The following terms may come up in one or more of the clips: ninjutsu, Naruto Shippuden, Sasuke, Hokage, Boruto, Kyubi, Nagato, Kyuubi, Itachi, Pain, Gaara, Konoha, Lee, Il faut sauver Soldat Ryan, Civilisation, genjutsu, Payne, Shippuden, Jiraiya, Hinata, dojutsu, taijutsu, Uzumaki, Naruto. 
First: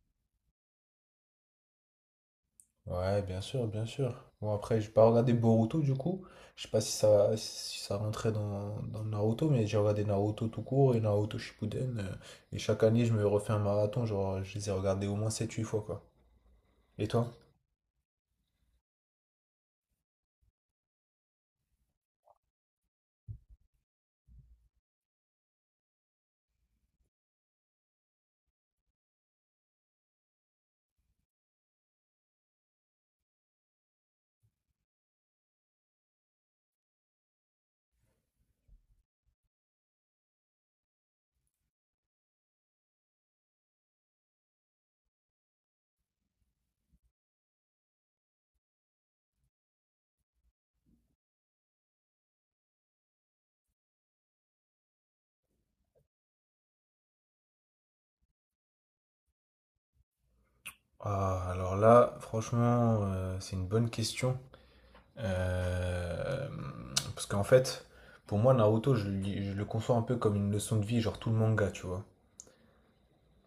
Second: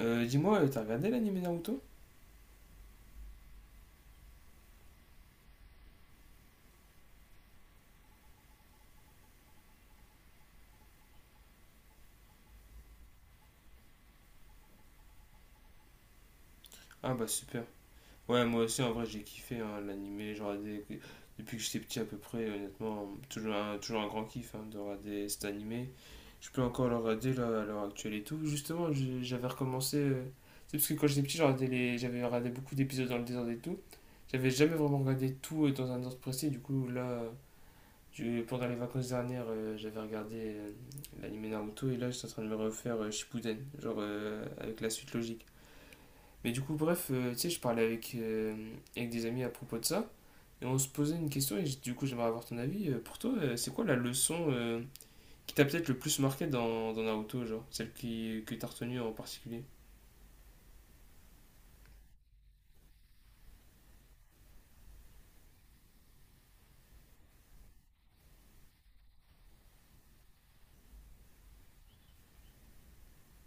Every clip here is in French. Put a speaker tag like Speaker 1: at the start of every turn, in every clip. Speaker 1: T'as regardé l'anime Naruto?
Speaker 2: Ouais, bien sûr, bien sûr. Bon, après, j'ai pas regardé Boruto du coup. Je sais pas si ça, si ça rentrait dans Naruto, mais j'ai regardé Naruto tout court et Naruto Shippuden. Et chaque année, je me refais un marathon. Genre, je les ai regardés au moins sept huit fois, quoi. Et
Speaker 1: Ah bah
Speaker 2: toi?
Speaker 1: super. Ouais, moi aussi en vrai j'ai kiffé hein, l'anime, j'ai regardé depuis que j'étais petit à peu près, honnêtement, toujours un grand kiff hein, de regarder cet anime. Je peux encore le regarder là, à l'heure actuelle et tout. Justement, j'avais recommencé, c'est parce que quand j'étais petit, j'avais regardé beaucoup d'épisodes dans le désordre et tout. J'avais jamais vraiment regardé tout dans un ordre précis, du coup là, pendant les vacances dernières, j'avais regardé l'anime Naruto et là je suis en train de me refaire Shippuden, genre avec la suite logique. Mais du coup, bref, tu sais, je parlais avec, avec des amis à propos de ça, et on se posait une question, et du coup, j'aimerais avoir ton avis. Pour toi, c'est quoi la leçon qui t'a peut-être le plus marqué dans Naruto, genre, que t'as retenue en particulier?
Speaker 2: Ah, alors là, franchement, c'est une bonne question. Euh, Parce qu'en fait, pour moi, Naruto, je le conçois un peu comme une leçon de vie, genre tout le manga, tu vois.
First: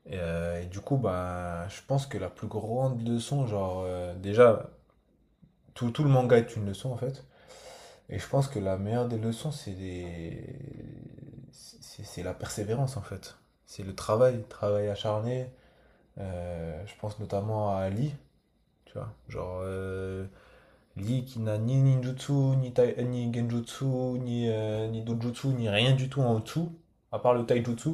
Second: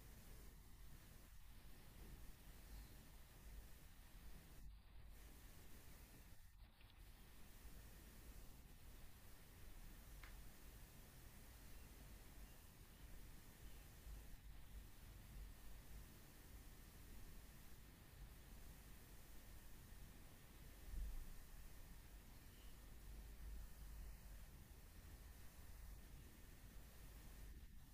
Speaker 2: Et du coup, bah, je pense que la plus grande leçon, déjà, tout le manga est une leçon en fait. Et je pense que la meilleure des leçons, c'est la persévérance en fait. C'est le travail acharné. Je pense notamment à Lee, tu vois. Lee qui n'a ni ninjutsu, ni genjutsu, ni dojutsu, ni rien du tout en dessous, à part le taijutsu.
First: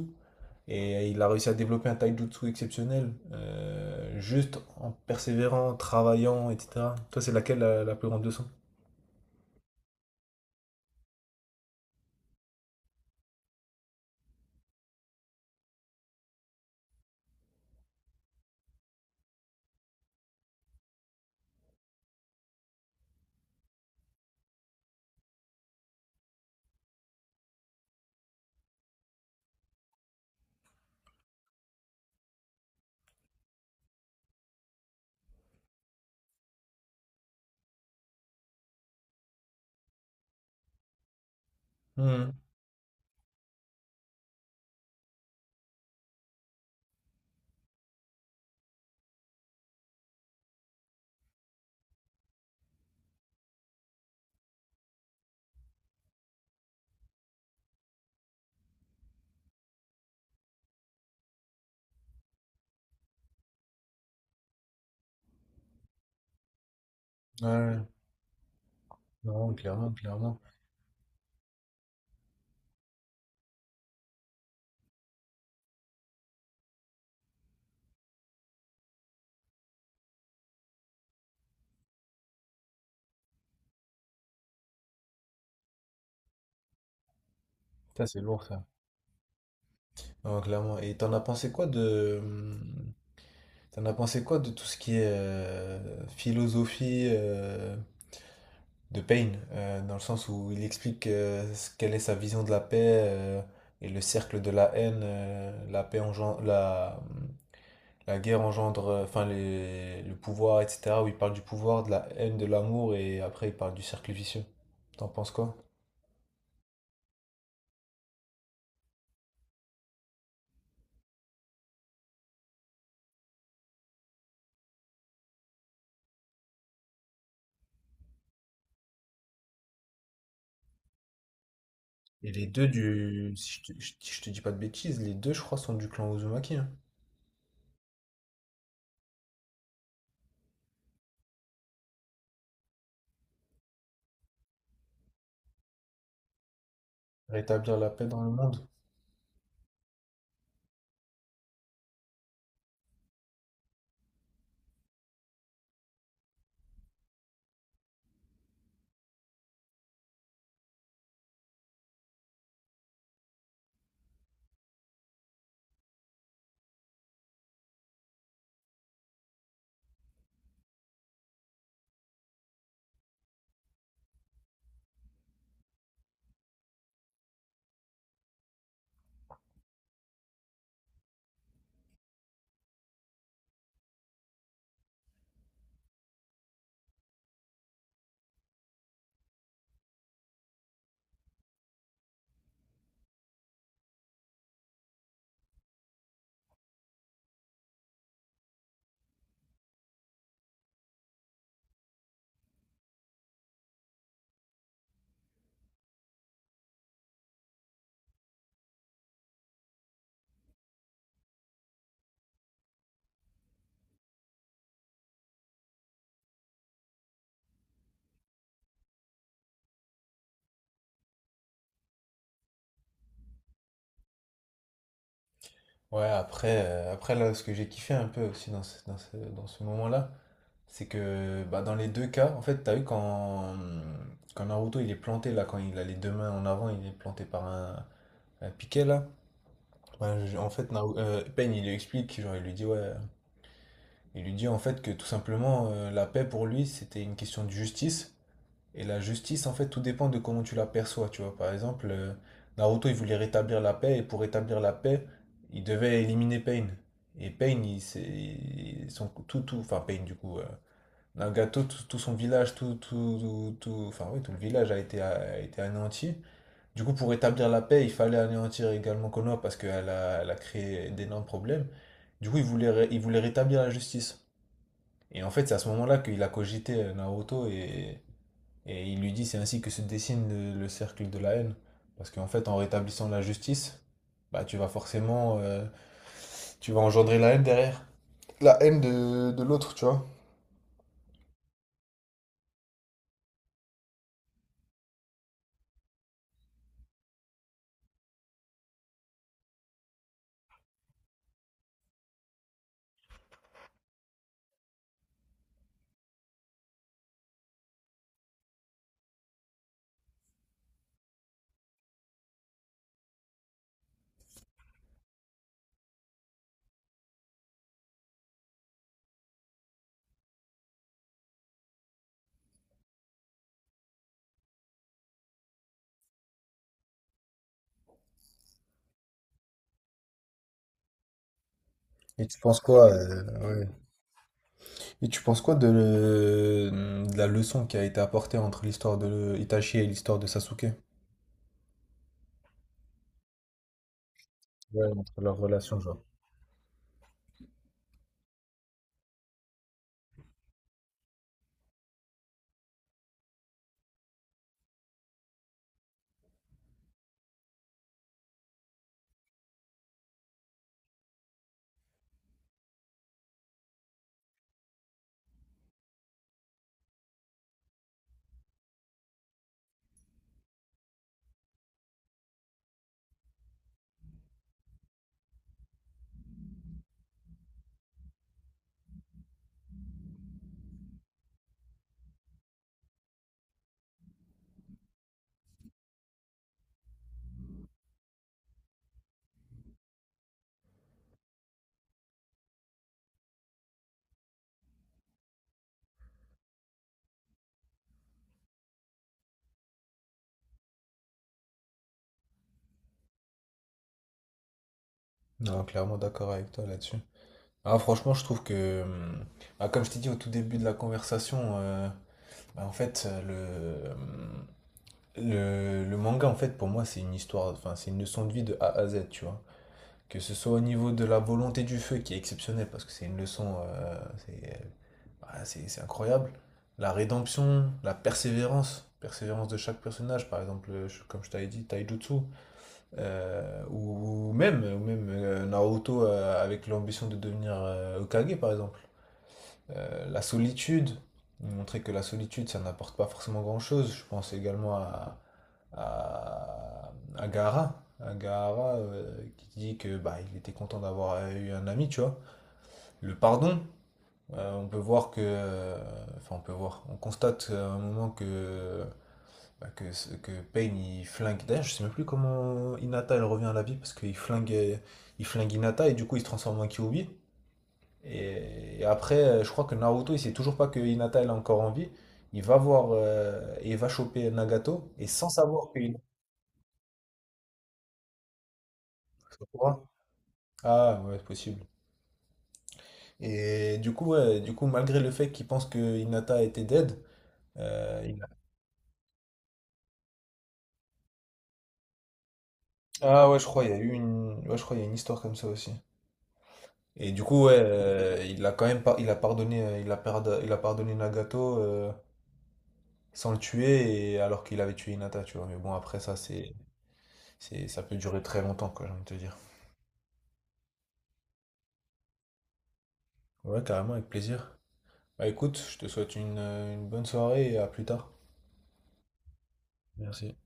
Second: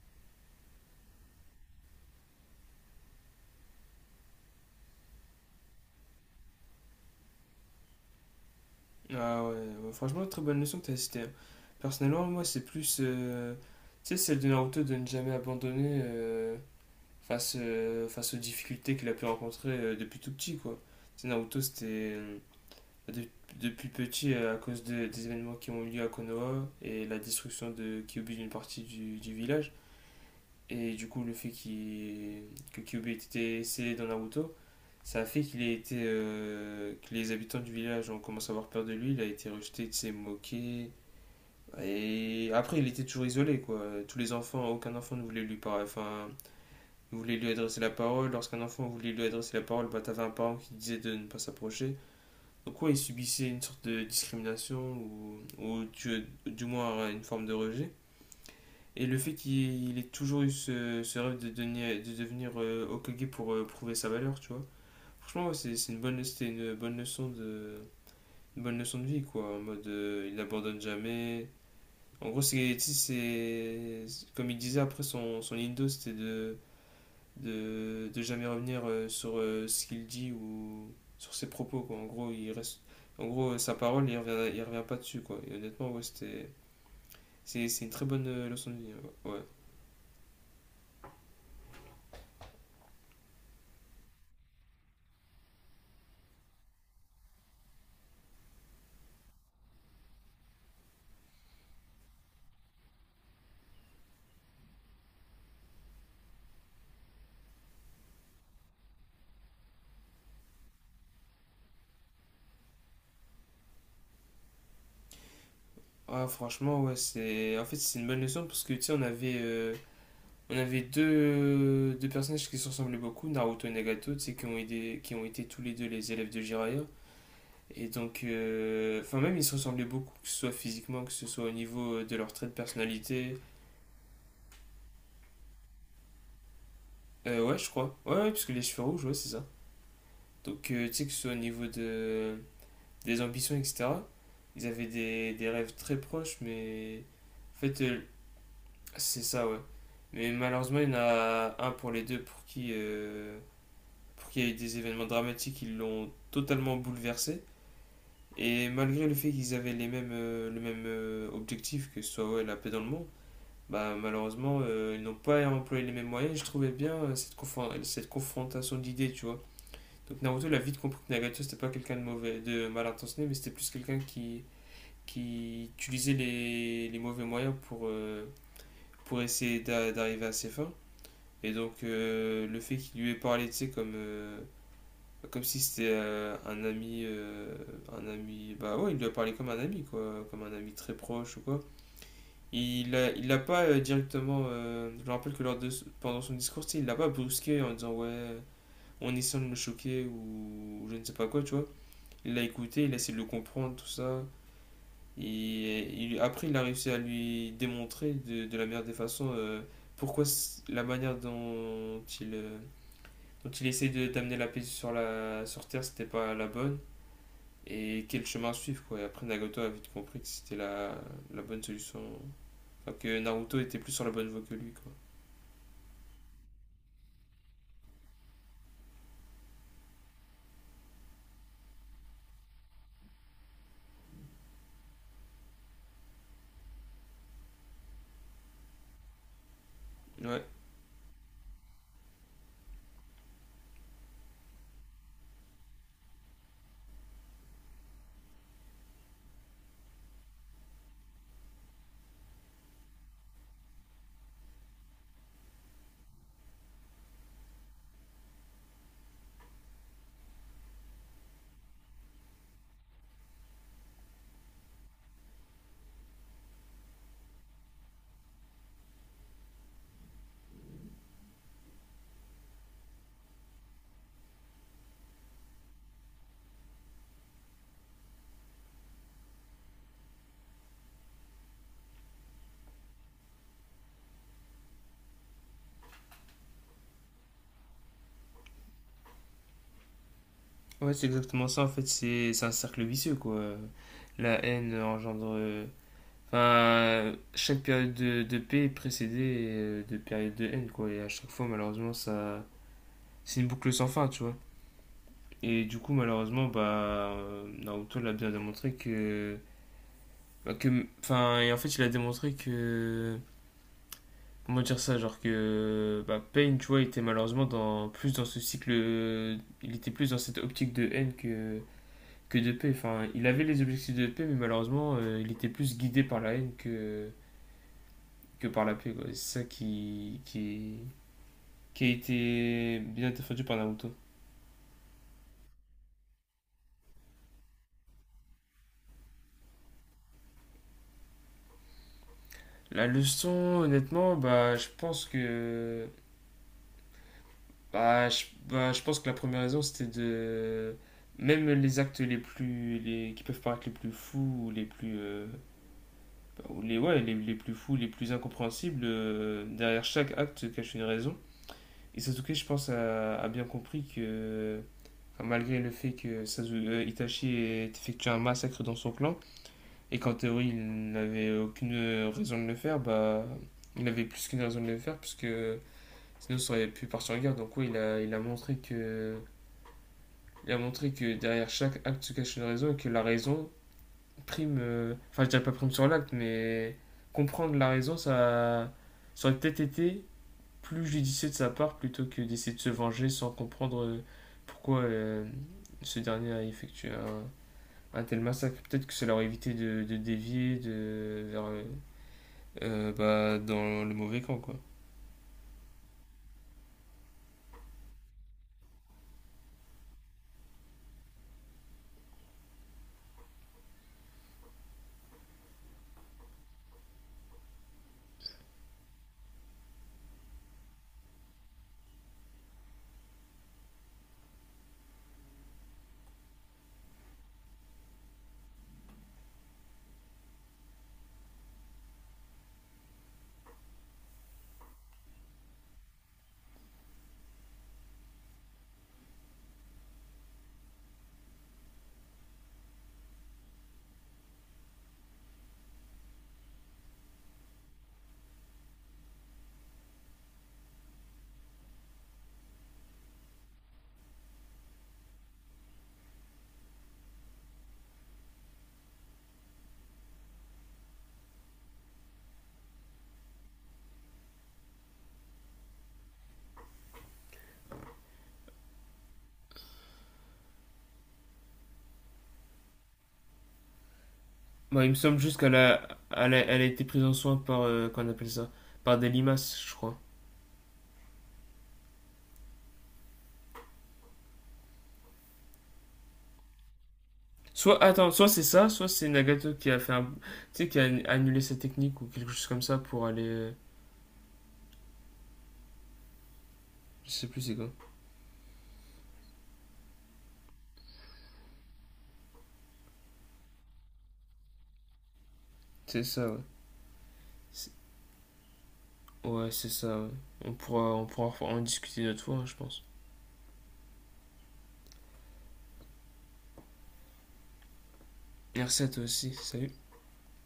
Speaker 2: Et il a réussi à développer un taijutsu exceptionnel, juste en persévérant, travaillant, etc. Toi, c'est laquelle la plus grande leçon?
Speaker 1: Ah ouais, ouais, franchement, très bonne leçon que t'as citée, hein. Personnellement, moi, c'est plus, tu sais, celle de Naruto de ne jamais abandonner face aux difficultés qu'il a pu rencontrer depuis tout petit, quoi. Tu sais, Naruto, c'était de- depuis petit à cause des événements qui ont eu lieu à Konoha et la destruction de Kyubi d'une partie du village. Et du coup, que Kyubi ait été scellé dans Naruto, ça a fait qu'il ait été, que les habitants du village ont commencé à avoir peur de lui. Il a été rejeté, il s'est moqué.
Speaker 2: Hmm.
Speaker 1: Et après, il était toujours isolé, quoi. Tous les enfants, aucun enfant ne voulait lui parler. Enfin, voulait lui adresser la parole. Lorsqu'un enfant voulait lui adresser la parole, bah, t'avais un parent qui disait de ne pas s'approcher, quoi. Ils subissaient une sorte de discrimination ou du moins une forme de rejet. Et le fait qu'il ait toujours eu ce, ce rêve de, de devenir Hokage pour prouver sa valeur, tu vois. Franchement, ouais, c'était une bonne leçon de,
Speaker 2: Ouais,
Speaker 1: une bonne leçon de vie,
Speaker 2: non,
Speaker 1: quoi. En mode,
Speaker 2: clairement,
Speaker 1: il
Speaker 2: clairement.
Speaker 1: n'abandonne jamais. En gros, comme il disait après son, son Indo, c'était de jamais revenir sur ce qu'il dit ou sur ses propos, quoi. En gros, il reste, en gros, sa parole, il revient pas dessus, quoi. Et honnêtement, ouais, c'est une très
Speaker 2: Ça c'est
Speaker 1: bonne
Speaker 2: lourd ça.
Speaker 1: leçon de vie, ouais. Ouais.
Speaker 2: Non, clairement. Et t'en as pensé quoi t'en as pensé quoi de tout ce qui est philosophie de Payne, dans le sens où il explique quelle est sa vision de la paix, et le cercle de la haine, la paix engendre, la, hmm, la guerre engendre, le pouvoir, etc. Où il parle du pouvoir, de la haine, de l'amour, et après il parle du cercle vicieux. T'en penses quoi?
Speaker 1: Ah, franchement, ouais, c'est une bonne leçon parce que, tu sais, on avait deux personnages qui se ressemblaient beaucoup, Naruto et Nagato, tu sais, qui ont été tous les deux les élèves de Jiraiya. Et donc, enfin, même ils se ressemblaient beaucoup, que ce soit physiquement, que ce soit au niveau de
Speaker 2: Et
Speaker 1: leur
Speaker 2: les
Speaker 1: trait de
Speaker 2: deux du...
Speaker 1: personnalité.
Speaker 2: Si je si je te dis pas de bêtises, les deux, je crois, sont du clan Uzumaki, hein.
Speaker 1: Ouais, je crois. Ouais, ouais, parce que les cheveux rouges, ouais, c'est ça. Donc, tu sais, que ce soit au niveau de... des ambitions, etc. Ils avaient des rêves très proches, mais en
Speaker 2: Rétablir
Speaker 1: fait,
Speaker 2: la paix dans le monde.
Speaker 1: c'est ça, ouais. Mais malheureusement, il y en a un pour les deux pour qui il y a eu des événements dramatiques qui l'ont totalement bouleversé. Et malgré le fait qu'ils avaient les mêmes, le même objectif, que ce soit ouais, la paix dans le monde, bah, malheureusement, ils n'ont pas employé les mêmes moyens. Je trouvais bien cette confrontation d'idées, tu vois. Donc Naruto l'a vite compris que Nagato c'était pas quelqu'un de mauvais, de mal intentionné, mais c'était plus quelqu'un qui utilisait les mauvais moyens pour essayer d'arriver à ses fins. Et donc le fait qu'il lui ait parlé, tu sais, comme, comme si c'était un ami, bah ouais, il lui a parlé comme un ami, quoi, comme un ami très proche ou quoi. Il l'a pas directement, je me rappelle que lors de, pendant son discours, tu sais, il l'a pas brusqué en disant ouais, en essayant de me choquer ou je ne sais pas quoi, tu vois. Il l'a écouté, il a essayé de le comprendre, tout ça. Après, il a réussi à lui démontrer de la meilleure des façons pourquoi la manière dont il, dont il essayait d'amener la paix sur Terre, c'était pas la bonne. Et quel chemin suivre, quoi. Et après, Nagato a vite compris que c'était la, la bonne solution. Enfin, que Naruto était plus sur la bonne voie que lui, quoi.
Speaker 2: Ouais, après, là, ce que j'ai kiffé un peu aussi dans ce moment-là, c'est que bah, dans les deux cas, en fait, t'as vu quand, quand Naruto il est planté, là, quand il a les deux mains en avant, il est planté par un piquet, là.
Speaker 1: Ouais,
Speaker 2: En fait, Pain, il lui explique, genre, il lui dit, ouais, il lui dit en fait que tout simplement, la paix pour lui, c'était une question de justice. Et la justice, en fait, tout dépend de comment tu la perçois, tu vois. Par exemple, Naruto, il voulait rétablir la paix, et pour rétablir la paix, il devait éliminer Pain. Et Pain, il, s'est- il- son, tout, tout, enfin Pain, du coup, Nagato, tout, tout son village, tout, tout, tout, tout- enfin oui, tout le village a été anéanti. Du coup, pour rétablir la paix, il fallait anéantir également Konoha parce qu'elle elle a créé d'énormes problèmes. Du coup, il voulait rétablir la justice. Et en fait, c'est à ce moment-là qu'il a cogité Naruto, et il lui dit c'est ainsi que se dessine le cercle de la haine. Parce qu'en fait, en rétablissant la justice, bah, tu vas forcément tu vas engendrer la haine derrière. La haine de l'autre, tu vois.
Speaker 1: ouais c'est exactement ça, en fait. C'est un cercle vicieux, quoi. La haine engendre enfin, chaque période de paix est précédée de période de haine, quoi. Et à chaque fois, malheureusement, ça, c'est une boucle sans fin, tu vois. Et du coup, malheureusement, bah, Naruto l'a bien démontré que, bah, que, enfin, et en fait, il a démontré que, comment dire ça, genre que, bah, Pain, tu vois, était malheureusement dans ce cycle, il était plus dans cette optique de haine que de paix. Enfin, il avait les objectifs de paix, mais malheureusement, il était plus guidé par la haine que par la paix, quoi. Et c'est ça qui a
Speaker 2: Et tu penses
Speaker 1: été
Speaker 2: quoi,
Speaker 1: bien défendu par
Speaker 2: ouais.
Speaker 1: Naruto.
Speaker 2: Et tu penses quoi de, de la leçon qui a été apportée entre l'histoire de Itachi et l'histoire de Sasuke?
Speaker 1: La leçon, honnêtement, bah, je
Speaker 2: Ouais,
Speaker 1: pense
Speaker 2: entre leur relation
Speaker 1: que
Speaker 2: genre.
Speaker 1: bah, bah, je pense que la première raison, c'était de même les actes qui peuvent paraître les plus fous ou les plus bah, ou les ouais les plus fous les plus incompréhensibles derrière chaque acte se cache une raison et Sasuke je pense a bien compris que enfin, malgré le fait que Itachi ait effectué un massacre dans son clan. Et quand théorie, il n'avait aucune raison de le faire, bah, il avait plus qu'une raison de le faire, puisque sinon ça aurait pu partir en guerre. Donc, oui, il a montré que. Il a montré que derrière chaque acte se cache une raison et que la raison prime. Enfin, je dirais pas prime sur l'acte, mais comprendre la raison, ça aurait peut-être été plus judicieux de sa part plutôt que d'essayer de se venger sans comprendre pourquoi ce dernier a effectué un tel massacre. Peut-être que ça leur aurait évité de, vers bah, dans le mauvais camp, quoi.
Speaker 2: Non, clairement d'accord avec toi là-dessus. Ah, franchement, je trouve que, bah, comme je t'ai dit au tout début de la conversation, bah, en fait, le manga, en fait, pour moi, c'est une histoire, enfin, c'est une leçon de vie de A à Z, tu vois. Que ce soit au niveau de la volonté du feu, qui est exceptionnelle, parce que c'est une leçon, c'est euh, c'est incroyable. La rédemption, persévérance de chaque personnage, par exemple, comme je t'avais dit, Taijutsu, ou même Naruto avec l'ambition de devenir Hokage, par exemple. Euh, la solitude, Montrer que la solitude, ça n'apporte pas forcément grand-chose. Je pense également à, à Gaara. À Gaara, qui dit que bah, il était content d'avoir eu un ami, tu vois. Le pardon, on peut voir que, on peut voir, on constate à un moment que que Payne il flingue. D'ailleurs, je sais même plus comment Hinata elle revient à la vie parce qu'il flingue, il flingue Hinata, et du coup il se transforme en Kyuubi. Et après, je crois que Naruto il sait toujours pas que Hinata elle est encore en vie. Il va voir et il va choper
Speaker 1: Bah, il
Speaker 2: Nagato
Speaker 1: me
Speaker 2: et
Speaker 1: semble
Speaker 2: sans
Speaker 1: juste qu'elle
Speaker 2: savoir que...
Speaker 1: a, elle a, elle a été prise en soin par, qu'on appelle ça, par des limaces, je crois.
Speaker 2: Ah ouais, c'est possible. Et du coup, ouais, du coup, malgré le fait qu'il pense que Hinata était dead,
Speaker 1: Soit,
Speaker 2: euh,
Speaker 1: attends,
Speaker 2: il a-
Speaker 1: soit c'est ça, soit c'est Nagato qui a fait un, tu sais, qui a annulé sa technique ou quelque chose comme ça pour aller,
Speaker 2: Ah ouais, je crois, il y a eu une... Ouais, je crois, il y a une histoire comme ça aussi.
Speaker 1: je
Speaker 2: Et du
Speaker 1: sais plus
Speaker 2: coup,
Speaker 1: c'est
Speaker 2: ouais,
Speaker 1: quoi.
Speaker 2: il a pardonné, il a pardonné Nagato, sans le tuer, et... alors qu'il avait tué Hinata, tu vois. Mais bon, après
Speaker 1: C'est
Speaker 2: ça,
Speaker 1: ça, ouais. C'est-
Speaker 2: ça peut durer très longtemps, quoi, j'ai envie de te dire.
Speaker 1: Ouais, c'est ça, ouais. On pourra en discuter une autre fois, hein, je pense.
Speaker 2: Ouais, carrément, avec plaisir. Bah écoute, je te souhaite une bonne soirée, et à plus tard.
Speaker 1: Merci à toi aussi, salut.
Speaker 2: Merci.